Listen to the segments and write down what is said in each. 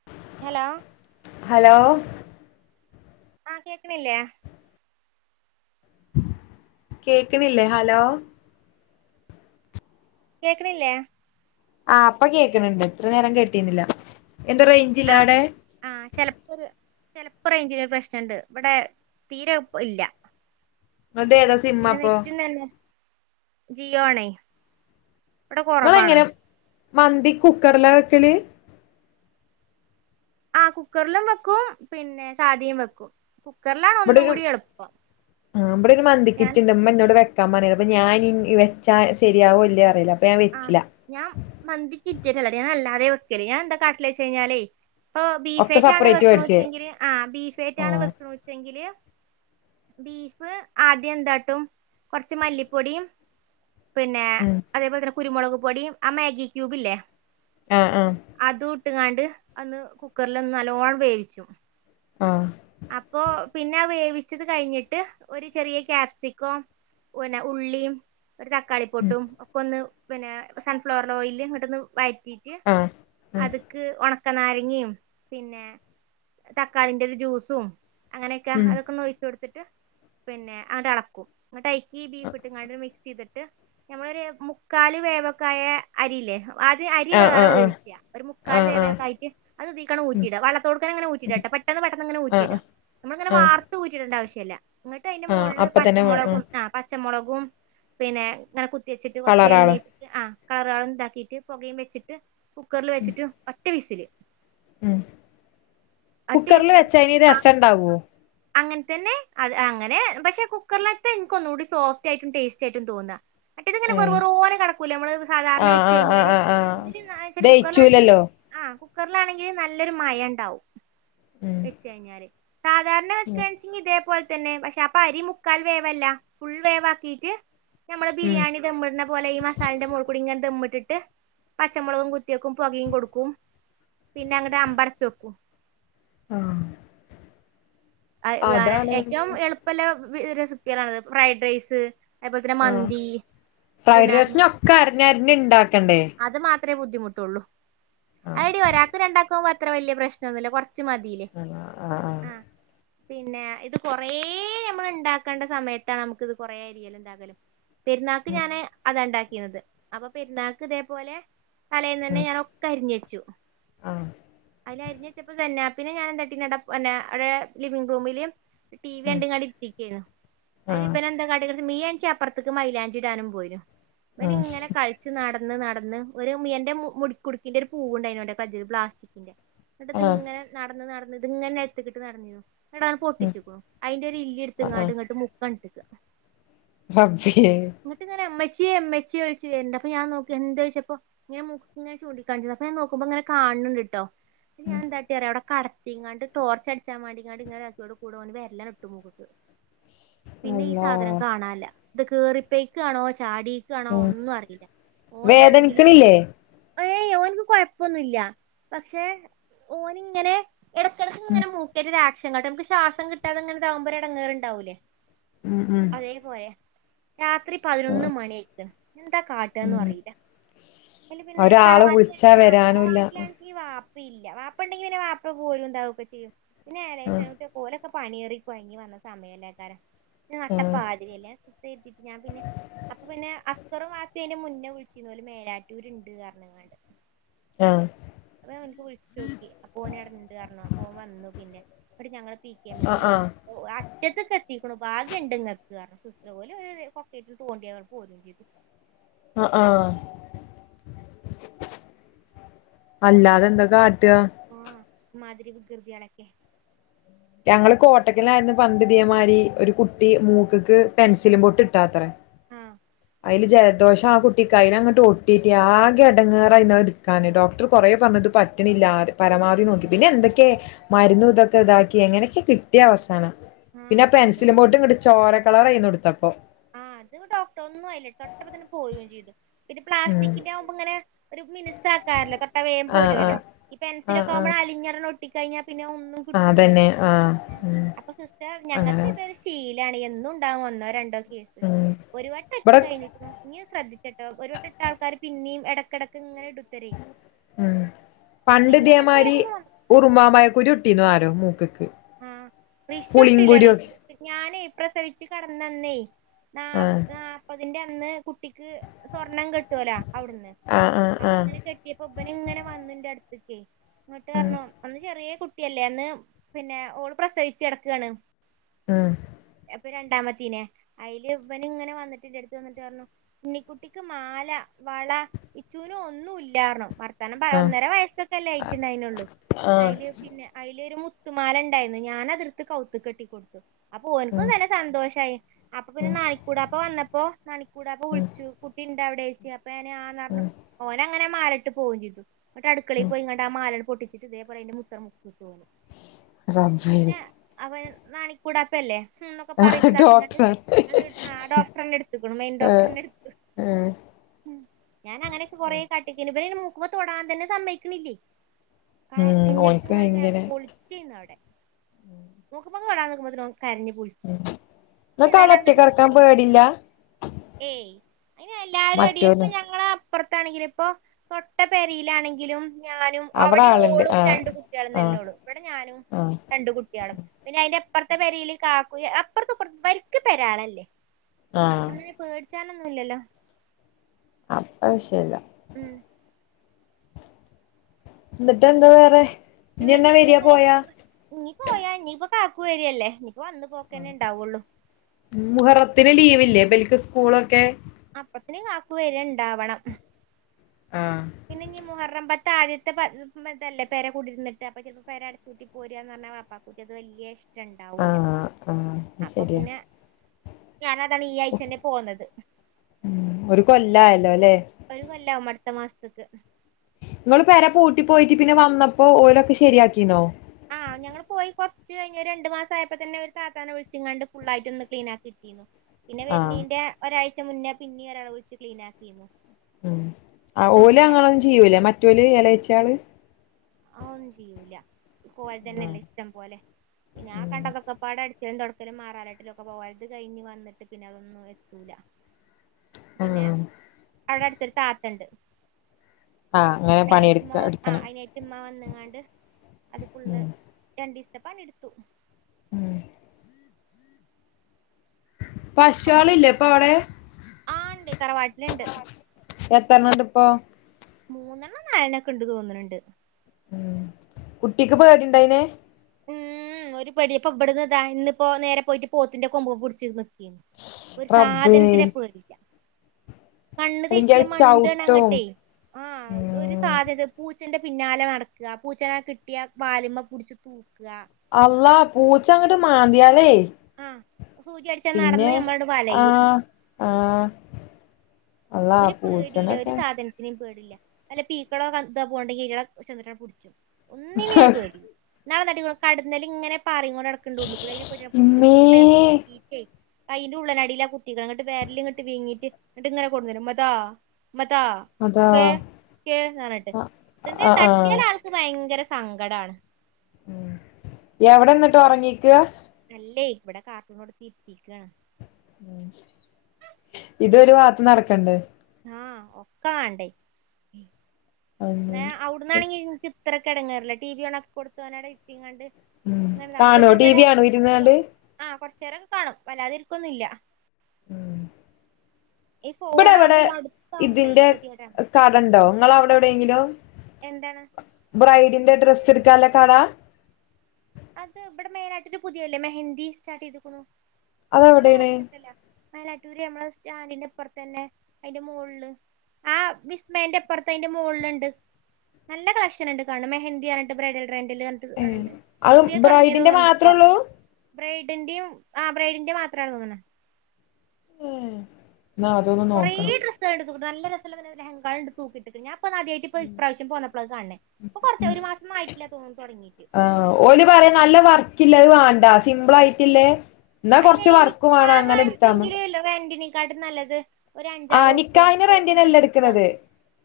[inaudible] Hello. Hello. ആഹ് കേൾക്ക്ണില്ലേ? കേക്ക്ണില്ലേ ഹലോ. കേക്ക്ണില്ലേ? ആ ഇപ്പൊ കേക്ക്ണ്ണ്ട് ഇത്ര നേരം കേട്ടീരുന്നില്ല എന്താ റേഞ്ച് ആഹ് ആഹ് ചെലപ്പൊര് ചെലപ്പോ റേഞ്ചിനൊര് പ്രശ്നണ്ട് ഇവിടെ തീരെ ഇല്ല. നിങ്ങളത് ഏതാ സിമ്മ പിന്നെ അപ്പൊ നെറ്റ്നന്നെ ജിയോ ആണേ. ഇവിടെ കുറവാണ് ഇങ്ങളെങ്ങനെ മന്തി കുക്കറ്ല വെക്കല്? ആ കുക്കർലും വെക്കും പിന്നെ സാദിയും വെക്കും. കുക്കർല ഇമ്പടെ ഒരു അ ഇമ്പടെരു ഞാൻ മന്തിക്കിറ്റ്ണ്ട് ഇമ്മ എന്നോട് വെ വെക്കൻ പറഞ്ഞ അപ്പ ഞാൻ വെച്ചാ ശരിയാവോ ഇല്ലേ അറിയില്ല അപ്പം ഞാൻ വെച്ചില. ഞാം മന്തി കിറ്റാട്ടല്ലട്ടോ ഞാൻ അല്ലാതെ വെക്കല് ഞാൻന്താ കാട്ടല് വെച്ചയ്ഞ്ഞാലേ ഒക്കെ ബീഫേറ്റ ആണ് സെപ്പറേറ്റ് വെക്ക്ണൂ മേടിച്ചേ വെച്ചെങ്കില് ആ ആ ബീഫേറ്റാണ് വെക്ക് ണൂ വെച്ചെങ്കില് ബീഫ് ആദ്യം എന്താട്ടും കൊർച്ച് മല്ലിപ്പൊടിയും പിന്നെ ഉം. അതേപോലെ തന്നെ കുരുമുളക് പൊടിയും ആ മേഗി ക്യൂബ് ഇല്ലേ ആഹ് ആഹ്. അതും ഇട്ട്കാണ്ട് അന്ന് കുക്കർ ലൊന്ന് നല്ലോണ്ണം വേവിച്ചും. ആഹ്. അപ്പോ പിന്നെ വേവിച്ചത് കഴിഞ്ഞിട്ട് ഒരു ചെറിയ ക്യാപ്സിക്കോം പിന്നെ ഉള്ളിയും ഒരു തക്കാളിം. ഉം ഫുഡും ഒക്കെ ഒന്ന് പിന്നെ സൺഫ്ലവർ ഓയില്ല് ഇങ്ങട്ട്ന്ന് വ ഴറ്റിട്ട് ആ ഉം അത്ക്ക് ഒണ ക്കനാരങ്ങിം പിന്നെ തക്കാളിന്റെ ഒരു ജ്യൂസും അങ്ങനെയൊക്കെ ഉം അതൊക്കെ ഒഴിച്ചു കൊട്ത്തിട്ട് പിന്നെ ആട്ടെ ളക്കും എന്നിട്ടഴിക്കീ ബീഫ് ഇട്ട്ങ്ങാണ്ട് മിക് ചെയ്തിട്ട് ഞമ്മളൊര് മുക്കാല് വേവക്കായ അരില്ലേ അത് അരി ആ ആ വേറെ ആ വേവിക്ക. ഒരു ആ മുക്കാൽ ആ വേവേക്കായിട്ട് അത് ഇതീകാട് ഉം ഊറ്റിട വളളത്തോട്ക്കാ ങ്ങനെ ഉം ഊറ്റിടാട്ടാ പെട്ടന്ന് പെട്ടന്ന് അങ്ങനെ ഊറ്റി ആ ഊറ്റിട ആ നമ്മളിങ്ങനെ ആ വാർത്ത് ഊറ്റിടേണ്ട ആവശ്യല്ല. ഇങ്ങട്ട് അയ്ന്റെ ആ മോള്ള് അപ്പ തന്നെ പച്ചമുളകും ആ പച്ച പച്ചമൊളകും പിന്നെ ഇങ്ങനെ കുത്തി വെച്ചിട്ട് കൊറച്ച് എണ്ണി കളറാള് ആ കളാറാളും ഇതാക്കിട്ട് പൊകിം വെച്ചിട്ട് കുക്കറിൽ വെച്ചിട്ട് ഒറ്റ വിസില്. ഉം കുക്കറില് വെച്ച ആയ്ന് രസം ഇണ്ടാവോ? അങ്ങൻ തന്നെ അത് അങ്ങനെ പക്ഷെ കുക്കർലെച്ച ഇൻക്ക് ഒന്നുകൂടി സോഫ്റ്റ് ആയിട്ടും ടേസ്റ്റ് ആയിട്ടും തോന്നാ. മറ്റേതിങ്ങനെ ഏഹ് വെറുവെറോനെ കെടക്കൂലെ ഞമ്മള് സാധാരണ ആഹ് വെച്ച് ആഹ് ആഹ് കഴിഞ്ഞാല് ആഹ് ആഹ് ഇതില് ആണെനെച്ചാല് കുക്കാറിലാണെച്ചെ ദയിച്ചൂലല്ലോ ആ കുക്കറിലാണെങ്കിൽ നല്ലൊരു മയം ഇണ്ടാവും. ഉം വെച്ച് കഴിഞ്ഞാല് സാധാരണ ഉം വെക്കാണ്ച്ച ഇതേപോൽ തന്നെ പക്ഷെ അരി മുക്കാൽ വേവല്ല. ഫുൾ വേവ് ആക്കിറ്റ് ഞമ്മള് ഉം ബിരിയാണി ദംമ്മ്ട്നെ പോലെ ഈ മസാലന്റെ മോള്കൂടി ഇങ്ങെനെ ദംമ്മ്ട്ട്ട്ട് പച്ചമൊളകും കുത്തി വെക്കും. പൊകിം കൊടുക്കും പിന്നെ അങ്ങട്ട് അമ്പടച്ചെക്കും. ആഹ് അതാണ് ഏറ്റവും എളുപ്പല്ല റെസിപ്പികളാണിത് ഫ്രൈഡ് റൈസ്. അതേപോൽ തന്നെ മന്തി പിന്നെ അരഞ്ഞ് അരഞ്ഞ് ഇണ്ടാക്കണ്ടേ. അത് മാത്രേ ബുദ്ധിമുട്ടുള്ളൂ ആഹ് ഐടി ഒരാ ഒരാക്കോ രണ്ടാക്കോ അത്ര വല്യ പ്രശനൊന്നുല്ല കൊറച്ച് മതീലെ. ആ ആഹ് ആഹ് ആ പിന്നെ ഇത് കൊറേ അമ്മള് ഇണ്ടാക്കണ്ട സമയത്താണ് അമ്മക്ക് ഇത് കൊറേ അരിയല്. എന്താകലും. പെര്ന്നാക്ക് ഉം ഞാന് അതാ ഇണ്ടാക്കിന്നത് അപ്പൊ പെരുന്നാക്ക് ഇതേപോലെ തലെന്നന്നെ ഉം ഞാൻ ഒ ക്കരിഞ്ഞെച്ചു ആഹ് അയില് അരിഞ്ഞ് വെച്ചപ്പോ സന്നാ പ്പിനെ ഞാൻ എന്താട്ടിന്നട പിന്നെ അവിടെ ലിവിംഗ് റൂമില്. ടി വി ഉം ആഹ് ഉം ണ്ട്ങ്ങാണ്ട് ഇര്ത്തിക്കെനു അതില് ഇവനന്താ കാട്ടികണ് മിയെ ന്ച്ചി അപ്പറത്ത്ക്ക് മൈലാഞ്ചി ഇടാനും പോയിനു ഇവനിങ്ങനെ കളിച്ചു നട നടന്ന് നടന്ന് ഒരു മിയ മുടിക്കുടുക്കിന്റെ ഒരു പൂവ്ണ്ടായിരുന്നു ഓന്റെ കജില് പ്ലാസ്റ്റിക്കിന്റെ ഇന്നട്ട് ഇത് ആഹ് ഇങ്ങനെ നടന്ന് നടന്ന് ഇത് ഇങ്ങനെ നെൽത്തിക്ക്ട്ട് നടന്നീനു. ഇടന്ന് ഉം പൊട്ടിച്ചിക്കു അതിന്റെ ഒരു ആഹ് ഇല്ലിടുത്ത്ങ്ങാണ്ട് ഇങ്ങട്ട് മുക്കണ്ടിട്ട്ക്ക പ്പജിയെ. ഇന്നട്ട്ങ്ങനെ ഇമ്മച്ചിയെ ഇമ്മച്ചിയെ വിളിച്ച് വെര്ന്ണ്ട് അപ്പ ഞാൻ നോക്കി എന്തെ ചോയ്ച്ചപ്പോ ഇങ്ങനെ മൂക്ക് ഇങ്ങനെ ചൂണ്ടിക്കാണിച്ച് അപ്പൊ ഞാന് നോക്കുമ്പോ ഇങ്ങന കാണ്ൻണ്ട്ട്ടോ. ഞാൻ എന്താട്ടി അറിയോ അവിടെ കട ട്ടിങ്ങാണ്ട് ടോർ അടിച്ചൻവാണ്ടിങ്ങാണ്ട് ഇങ്ങനെ ആക്കിയോട് കൂടെ ഓന് വെര്ല്ലണ് ഇട്ടുമൂക് ക്ക് പിന്നെ ഈ അള്ളാ സാധനം കാണൻല്ല. ഇത് കേറി പെയ്ക്ക ആണോ ചാടി ക്കാണോ ഉം ഒന്നും അറീല ഓനാണെങ്കില് വേദനിക്കണില്ലേ ഏയ് ഓൻക്ക് കൊഴപ്പൊന്നുല്ല, പക്ഷെ ഓന് ഇങ്ങനെ എടക്കെടക്ക് ഉം ഇങ്ങനെ മൂക്കേറ്റ് ഒരാക്ഷൻ കാട്ട അമക്ക് ശ്വാസം കിട്ടാതെ ഇങ്ങനെ അതാവുമ്പോ ഒരെ എടങ്ങൊറ്ണ്ടാവൂലേ. ഉം ഉം അതേപോലെ രാത്രി പതിനൊന്ന് മണിയായിക്ക്ണ് എന്താ കാ റ്റാന്നും ഉം അറീല അല്ലെ പിന്നെ ഒരാള് തറവാട്ടിലെ വിളിച്ചാ ആ വരാനുല്ല തറവാട്ടിലാ ഈ വാപ്പില്ല വാപ്പ ഇണ്ടെങ്കി പിന്നെ വാപ്പ പോരു ഇണ്ടാവൊക്കെ ചെയ്യും പിന്നെ ഏളേ ആഹ് പോലൊക്കെ പണിയേറികൊഴങ്ങി വന്ന സമയമല്ലേക്കാരം ആഹ് നട്ടപ്പാതിരല്ലേ [unintelligible] ഞാൻ പിന്നെ അപ്പൊ പിന്നെ അസ്കറും വാപ്പി അയിന്റെ മുന്നേ വുളിച്ചീന്നു ഓല് മേലാറ്റൂരുണ്ട് പറഞ്ങ്ങാണ്ട് ആഹ് അപ്പഞാ ഓൻക്ക് വിൾച്ചോക്കി അപ്പൊ ഓന്എറങ്ണ്ടർഞ്ഞു അപ്പൊൻ വന്നു പിന്നെ ഇന്നട്ട് ഞങ്ങളെ പിസി എമ്മ് ആഹ് കൊണ്ടേയി ആഹ് അറ്റത്ത് കെത്തീക്ക്ണ് ഭാഗ്യം ഇണ്ട് ഇങ്ങക്ക് സിസ്റ്റർ ഓല് ഒരു കൊക്കേറ്റ് തോണ്ടി അപ്പൊ പോ ലുങ്കിയെത് ആ ആഹ് അല്ലാതെന്ത കാട്ട് ആ ആ ഇമ്മാതിരി വികൃതിയാളെക്കെ ഞങ്ങള് കോട്ടക്കലായിരുന്ന് പണ്ട് ഇതേമാരി ഒരു കുട്ടി മൂക്ക്ക്ക് പെൻസിലും പൊട്ട് ഇട്ടതത്രേ ആഹ് അയില് ജലദോഷ ആ കുട്ടിക്ക് അയ്ല അങ്ങട്ട് ഒട്ടീട്ട് ആകെ എടങ്ങാറായിണ് അത്ട്ക്കാൻ ഡോക്ടർ കുറേ പറഞ്ഞു ഇത് പറ്റ് റ്റ്ണില്ല പരമാവധി നോക്കി പിന്നെ എന്തക്കേ മരുന്നു ഇതൊക്കെ ഇതാക്കി എങ്ങനെക്കെ കിട്ടിയ അവസാനം ആഹ് പിന്നെ ആ അത് പെൻസിലും പോട്ട് ഇങ്ങട്ട് ചോര കളറായ്ന്നു ഇട്ത്തപ്പോ ആഹ് അത് ഡോക്ടർ ഒന്നുംയില്ല തൊട്ടപ്പ തന്നെ പോവുകയും ചെയ്തു പിന്നെ ഉം പ്ലാസ്റ്റിക്കിന്റെ ആവുമ്പോ ഇങ്ങനെ ഒരു മിനുസാക്കാറല്ലോ തൊട്ട ആഹ് വേമ്പോരുമല്ലോ ആഹ് ഈ പെൻസിലക്കെ ആഹ് ആവുമ്പോ അലഞ്ഞിണ് ഒട്ടിക്കഴിഞ്ഞൽ പിന്നെ ഒന്നും ആഹ് അതന്നെ കിട്ടൂല്ലല്ലോ ആഹ് ഉം അപ്പോ സിസ്റ്ററർഞ്ഞു അങ്ങനെ ഞങ്ങക്കിത് ശീലാണ് എന്നും ഉണ്ടാവും ഒന്നോ രണ്ടോ കേസ് ഉം ഒരുവട്ടട്ട് ഇബടെ കഴിഞ്ഞാ ഇനിയും ശ്രദ്ധിച്ചട്ടോ ഒരുവട്ട ഇട്ട ആൾക്കാര് പിന്നെയും ഇടക്കിടക്ക് ങ്ങനെ ഇടു ഉം പിന്നെ പണ്ട്തേ അങ്ങനത്തെ മാരി കേസൊന്നും വന്നു ഉറുമാമ്പയ കുരു ഇട്ടിനി ആരോ മൂക്ക് ക്ക് ആഹ റിഷു ഇട്ടില്ല റിഷു ഞാനേ പ്രസവിച്ചു കടന്നന്നേ നാ ആഹ് നാല്പ്പതിന്റെ അന്ന് കുട്ടിക്ക് സ്വർണം കെട്ടുവലോ അവിടുന്ന് ആഹ് അപ്പൊ ആഹ് അങ്ങനെ കെട്ടിയപ്പോ ഉബന ഇങ്ങനെ വന്നിന്റെ അടുത്ത്ക്കയ്നി ന്നട്ട് ആഹ് പറഞ്ഞു അന്ന് ചെറിയ കുട്ടി കുട്ടിയല്ലേന്ന് പിന്നെ ഓള് പ്രസവിച്ചു കിടക്കാണ് ആഹ് അപ്പൊ രണ്ടാമത്തീനെ അതില് ഇവന് ഇങ്ങനെ വന്നിട്ടിന്റെ അടുത്ത് വന്നിട്ട് പറഞ്ഞു ഇണ്ണിക്ക കുട്ടിക്ക് മാല വള ച്ചുനും ഒന്നും ഇല്ലായില്ല്യർഞ്ഞു വർ അവസാനം പാ ഉം ഒന്നര വയസ്സൊക്കെല്ലേ ആഹ് ആയിറ്റ്ഉണ്ടായിട്ടുള്ളൂ ആഹ് അതിൽ പിന്നെ അതിലൊരു മു ത്തുമാല ഉണ്ടായിരുന്നു ഞാൻ അതിട്ത്ത് കൗത്ത് കെട്ടി കൊടുത്തു അപ്പോനിക്കും ഉം നല്ല സന്തോഷമായി അപ്പൊ പിന്നെ ഉം നാണിക്കൂടാപ്പൊ വന്നപ്പോ നാണിക്കൂടാപ്പൊ ഉം വിളിച്ചു കുട്ടി എവിടെച്ച അപ്പൊ ഞാൻ ആ പറഞ്ഞു ഉം ഓന ങ്ങനെ മാലട്ട് പോകയും ചെയ്തു ഇങ്ങട്ട് അടുക്കളയി ഉം പോയി ങ്ങട്ട ആ മാല പൊട്ടിചിട്ട് ഇതപോലെഅയ്ന്റെ മുത്ത് മൂക്ക്ക്ക്ട്ട് ഓൻ അത് റബ്ബേ പിന്നെ അവൻ നാണിക്കൂടാ അപ്പ അല്ലേ ഹുംന്നൊക്കെ പറയിച്ചതാക്കി ങ്ങാട്ട് ഡോക്ടറാണ് അത് ഡോക്ടറെന്നെ എടുത്തക്കണു മെയിൻ ഡോക്ടറേ എടുക്ക ഏ ഉ് ഞാന അങ്ങനൊക്കെ കൊറെേ കാട്ടിക്കിനി ഇവന്യ്ൻ മൂക്കുമ്പോ തൊടാൻ തന്നെ സമ്മക്കണില്ലേ ഉം ഓൻക്ക് കരഞ്ഞിട്ടു ങ്ങനെ ഭയങ്കര പൊളി അവിടെ മുക്കുമമക്ക് തൊടാൻവരുമ്പോത്തിന് ഓൻ കരഞ്ഞ് പുടി ങ്ങക്ക് ആടെ ഒറ്റ ക്ക് കടക്കാൻ പേടില്ല ഏയ് അയ്ൻ എല്ലാരും അടി ഇപ്പൊ മറ്റോല് ഞങ്ങള പുറത്താണെങ്കിലും ഇപ്പൊ തൊട്ടപ്പരയിലാണെങ്കിലും ഞാനും അവടെ അവിടെ ആള്ണ്ട് ഓളും ആഹ് രണ്ട കുട്ടികളും ആഹ് തന്നെോള്ളു ഇവിടെ ഞാനും ആഹ് രണ്ട കുട്ടികളും പിന്നെ അതിന്റെ അപ്പുറത്തെ പരൽ കാക്കു അപ്പറത്തെപ്പറ പക്ക് പെരാളല്ലേ ആഹ് പേടിച്ചാനൊന്നുമല്ലല്ലോ അപ്പ വിഷയല്ല ഉം എന്നിട്ട് എന്താ വേറെ എന്നിട്ട് എന്നാ ഇനി വരിയാ അങ്ങനെ പോയാ നീ പോയാ ഇനിയിപ്പ കാക്ക വരികയല്ലേ ഇനിയിപ്പോ വന്ന് പോക്കനെ ഉണ്ടാവൊള്ളൂ മുഹറത്തിന് ലീവില്ലേ ഇവർക്ക് സ്കൂളൊക്കെ അപ്പത്തിന് കാക്കു വരാ ണ്ടാവണം ആ ഇന്ന് ഇഞ്ഞി മുഹറമ്പത്ത് ആദ്യത്തെ പ ഇതല്ലേ പരെ കൂടിയിരുന്നട്ട് അപ്പൊ ചിലപ്പോ പേര അടുച്ചൂ ക്കിപോരാന്ന് പറഞ്ഞാ വാപ്പാക്കൊക്കെ അത് വല്യെ ഇഷ് ഉണ്ടാവൂല്ല ആഹ് ആഹ് അപ്പൊ ശരിയാ പിന്നെ ഞാൻ അതാണ് ഈ ആഴ്ച തന്നെ പോന്നത്. ഒരു കൊല്ലായാലോ അല്ലെ ഒരു കൊല്ലാവും അടുത്ത് മാസത്തക്ക് നിങ്ങൾ പെര പൂട്ടി പോയിട്ട് പിന്നെ വന്നപ്പോ ഓരൊക്കെ ശരിയാക്കിന്നോ ആ ഞങ്ങൾ പോയി കുറച്ച് കഴിഞ്ഞ ഒരു രണ്ടു മാസം ആയപ്പോ തന്നെ ഒരു താത്താനെ വിളിച്ചിങ്ങാണ്ട് ഫുൾ ആയിട്ട് ഒന്നു ക്ളീൻ ആക്കി പിന്നെ ആഹ് വിരുന്നിന്റെ ഒരാഴ്ച മുന്നേ പിന്നേ ഒരാൾ വിളിച്ച് ക്ലീൻ ആക്കി നു ഉം ഓൽ അങ്ങൊന്നും ചെയ്യൂല്ല മറ്റോൾ എളയച്ചാള് ആ ഒന്നും ചെയ്യൂല്ല ഓൽക്ക് ഓൽ ആഹ് തന്നെല്ലേ ഇഷ്ടം പോലെ പിന്നെ ആ ഉം കണ്ടതൊക്കെ പാടേ ക്കലും തുടക്കലും മാറാലട്ടലും ഒക്കെ പോൽത് കഴിഞ് വന്നിട്ട് പിന്നെ അതൊന്നും എത്തൂല പിന്നെ ആഹ് അവിടെ അടുത്ത് ഒരു താത്തണ്ട് ആ അങ്ങനെ അയിനായിട്ട് ഇമ്മ പണിയെടുക്ക ആ എടുക്കണം അയിനായിട്ട് ഇമ്മ വന്നങ്ങാണ്ട് അത് ഫുള്ള ഉം രണ്ട് ദിവസത്തെ പണി എടുത്തു ഉം പശു ഒക്കെ ആളില്ലേ ഇപ്പൊ അവിടെ ആ ഇണ്ട് തറവാട്ടില്ണ്ട് എത്രണ്ണം ഉണ്ട് ഇപ്പോ മൂന്നെണ്ണം നാലെണും ഒക്കെയുണ്ട് എന്ന് തോന്നുന്നുണ്ട് ഉം കുട്ടിക്ക് പേടി ഉണ്ടായിനെ ഉം ഒരു പേടിപ്പോ ഇവിടന്ന് താ ഇന്ന് ഇപ്പോ നേരെ പോയിട്ട് പോത്തിന്റെ കൊമ്പുമേ പിടിച്ചിര്ന്ന് ഒരു റബ്ബേ സാധനത്തിനെ പേടിയില്ല അല്ലെങ്കിൽ അയ് ചവിട്ടും ആഹ് ഒരു ഉം സാധ്യത പൂച്ചന്റെ പിന്നാലെ നടക്കുക പൂച്ചനേ കിട്ടിയ വാലിമേ പിടിച്ചു തൂക അള്ളാ പൂച്ചങ്ങോട്ട് മാന്തിയാലേ ആഹ് സൂചി അടിച്ചാ പിന്നെ നടന്ന് നമ്മളാണ്ട് വലയും ആഹ് ആഹ് അള്ളാ പൂച്ചനൊക്കെ ഒന്നിനിം പേടില്ല വല്ല പീക്കളൊ കൽ ഇതോ പോക്ണ്ടെങ്കി അയിറ്റകളെ ചെന്ന്ട്ടാണ് പുട്ച്ചും ഒന്നിനെയും ഒരു പേടി ഇന്നാള് ഇങ്ങനെ കടന്നൽ ഇങ്ങനെ പാറികൊണ്ട് നട ഉള്ളുക്കൂടെ അയിനെ പോയി ഞാൻ ഇമ്മേ പുടിച്ച്ക്ക്ണ് [inaudible] ക്ക് കൈയിൻ്റെ ഉള്ളനടിയിലാ കുത്തിക്കാ അങ്ങട്ട് വിരൽ ഇങ്ങോട്ട് വീങ്ങീട്ട് ഇങ്ങട്ട് ഇങ്ങനെ കൊണ്ടുവരുമ്പോ ഉമ്മതാ ഉമ്മതാ അതാ ദേ കെ പറഞ്ഞിട്ട് എന്തോയ് ആഹ് ആഹ് തട്ടിയൽ ആൾക്ക് ഭയങ്കരം സങ്കടാണ്. എവിടെ ഇന്നിട്ടോ ഉറങ്ങീക്കാ അല്ലേ ഇവിടെ കാർട്ടൂൺ കൊടുത്തിതിരുത്തിരിക്കാണ്. ഇതൊരു ഭാഗത്ത് നടക്കണ്ടെ ആ ഒക്ക വേണ്ടേ ന്നാ [unintelligible] അങ്ങനെ ഇന്നാണെങ്കിൽ എനിക്ക് ഇത്രയ്ക്ക് എടങ്ങാറില്ല ടിവി ഓണക്കി കൊടുത്തുനാണ്ട് ഇരുത്തിങ്ങാണ്ട് ഉം [unintelligible] അവരിവിടെ കാണോ ഇത് ടി ഇവിടെ വി ആണോ കുട്ടിയ ഇരുന്നാണ്ട് ആ കുറച്ചു നേരം കാണും വല്ലാതിരിക്കൊന്നുമില്ല [inaudible] ഈ ഇവിടെ ഫോൺ ആവുമ്പോ ഈ അടുത്ത് ആവുമ്പോളേ കേതിടാണ് കടയുണ്ടോ ഇങ്ങളെ അവിടെ എവിടെയെങ്കിലും എന്താണ് ബ്രൈഡിന്റെ ഡ്രസ് എടുക്കാനുള്ള കട അത് ഇവിടെ മെയിൻ ആയിട്ട് പുതിയല്ലേ മെഹന്ദി സ്റ്റാർട്ട് ചെയ്ക്കണു നല്ല അതെവിടെയാണ് കളക്ഷനിണ്ടല്ല മേലാറ്റൂര് നമ്മളെ സ്റ്റാൻഡിന്റെ അപ്പുറത്ത് തന്നെ അതിന്റെ മോളില് ആ വിസ്മയന്റെ ഇപ്പുറത്ത് അതിന്റെ മോളിലുണ്ട് നല്ല കളക്ഷൻ ഉണ്ട് കാണും മെഹന്തിന് പറഞ്ഞിട്ട് ബ്രൈഡൽ ഗ്രാൻഡൽ ഏ പറഞ്ഞിട്ട് അത് പുതിയ തുടങ്ങിയ ബ്രൈഡിന്റെ തോന്നുന്നുണ്ട് ഇപ്പോ മാത്രള്ളൂ ബ്രൈഡിന്റെയും ആ ബ്രൈഡിന്റെ മാത്രമാണ് തോന്നണ് ഇന്നാ അതൊന്ന് കുറെേ നോക്കണം ഡ്രസ് ആള് നല്ല രസള്ള ലഹങ്കാള് ഇണ്ട് തൂക്കിട്ടിക്കണ് ഞാൻ ഇപ്പന്നാദ്യായിട്ട് ഇപ്പ ഇപ്രാവശ്യം പോന്നപ്പോ അത് കണണേ ഇപ്പ കൊറച്ച് ഒരു മാസൊന്നായിട്ടല്ല തോന്നി തുടങ്ങീട്ട് ആ ഓല് പറയാ നല്ല വർക്കില്ലത് വേണ്ടാ സിമ്പിൾ ആയിട്ടില്ലേയ് ഇന്നാ കുറച്ച് വർക്ക് വേണം അങ്ങനെ എടുത്താമതി ട്രെൻ്റിനേ കാട്ടിൻ നല്ലത് ഒരു ആ അഞ്ചാറ് നിക്കാഹിന് ഉറുപ്പ്യക്ക് ഒന്ന് റെൻ്റിനല്ല ഇട്ക്കാണ് എടുക്കുന്നത്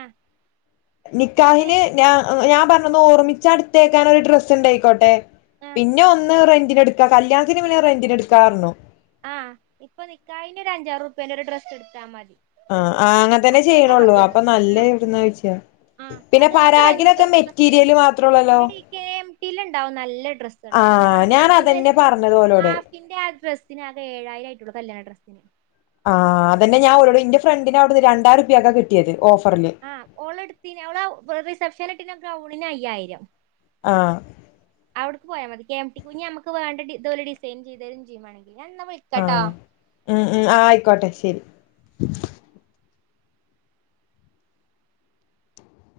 ആഹ് പിന്നെ നിക്കാഹിന് ഞാ ഞാൻ പറഞ്ഞന്ന് ഓർമിച്ച എടുത്തേക്കാനൻ ഒരു ഡ്രസ്സ് ഉണ്ടായിക്കോട്ടെ ആഹ് പിന്നെ ഒന്ന് റെന്റിന് എടുക്കാ കല്യാണത്തിന് പിന്നെ റെന്റിന് എടുക്കാന്ന് പറഞ്ഞു ആ ഇപ്പൊ നിക്കാഹിന് ഒരു അഞ്ചാറ് രൂപ്യേൻ്റെ ഒരു ഡ്രസ്സ് എടുത്താ മതി ആ അങ്ങനെ തന്നെ അത്രൊക്കെ ചെയ്യണള്ളൂ അപ്പൊ നല്ല എവിടന്ന ചോയിച്ചാ ആ അത് ആ ഫ്രണ്ട്ല് ഡ്രസ്സ് മാത്രള്ളല്ലോ എടീ കെ എം റ്റില് ഇണ്ടാവും നല്ല ഡ്രസ്സ് ആ നല്ല ഞാൻ ഹാഫിന്റെ അതന്നെ പറഞ്ഞത് ഓലോട് റാഫിൻ്റെ ആ ഡ്രസ്സിനാകെ ഏഴായിരം ആയിട്ടുള്ളൂ കല്യാണ ഡ്രസ്സിന് ആ അതനെ ഞാൻ ഓനോട് എന്റെ ഫ്രണ്ടിന് അവിടുന്ന് രണ്ടായിരം രൂപയ്ക്കാ കിട്ടിയത് ഓഫറില് ആ ഓള് എടുത്തിരുന്നു അവളാ റിസെപ്ഷൻ ഇട്ടിരുന്ന ഗൗണിന് അയ്യായിരം ആഹ് അവിടുക്ക് പോയാൽ മതി കെ എം ടി ക്ക് ഇനി നമക്ക് വേണ്ട ഇത് ഓല് ഡിസൈൻ ചെയ്‌തെരും വേണെങ്കി ഞാൻ ഇന്നാ വിളി- ആഹ് ഉം ഉം ആയിക്കോട്ടെ ശരി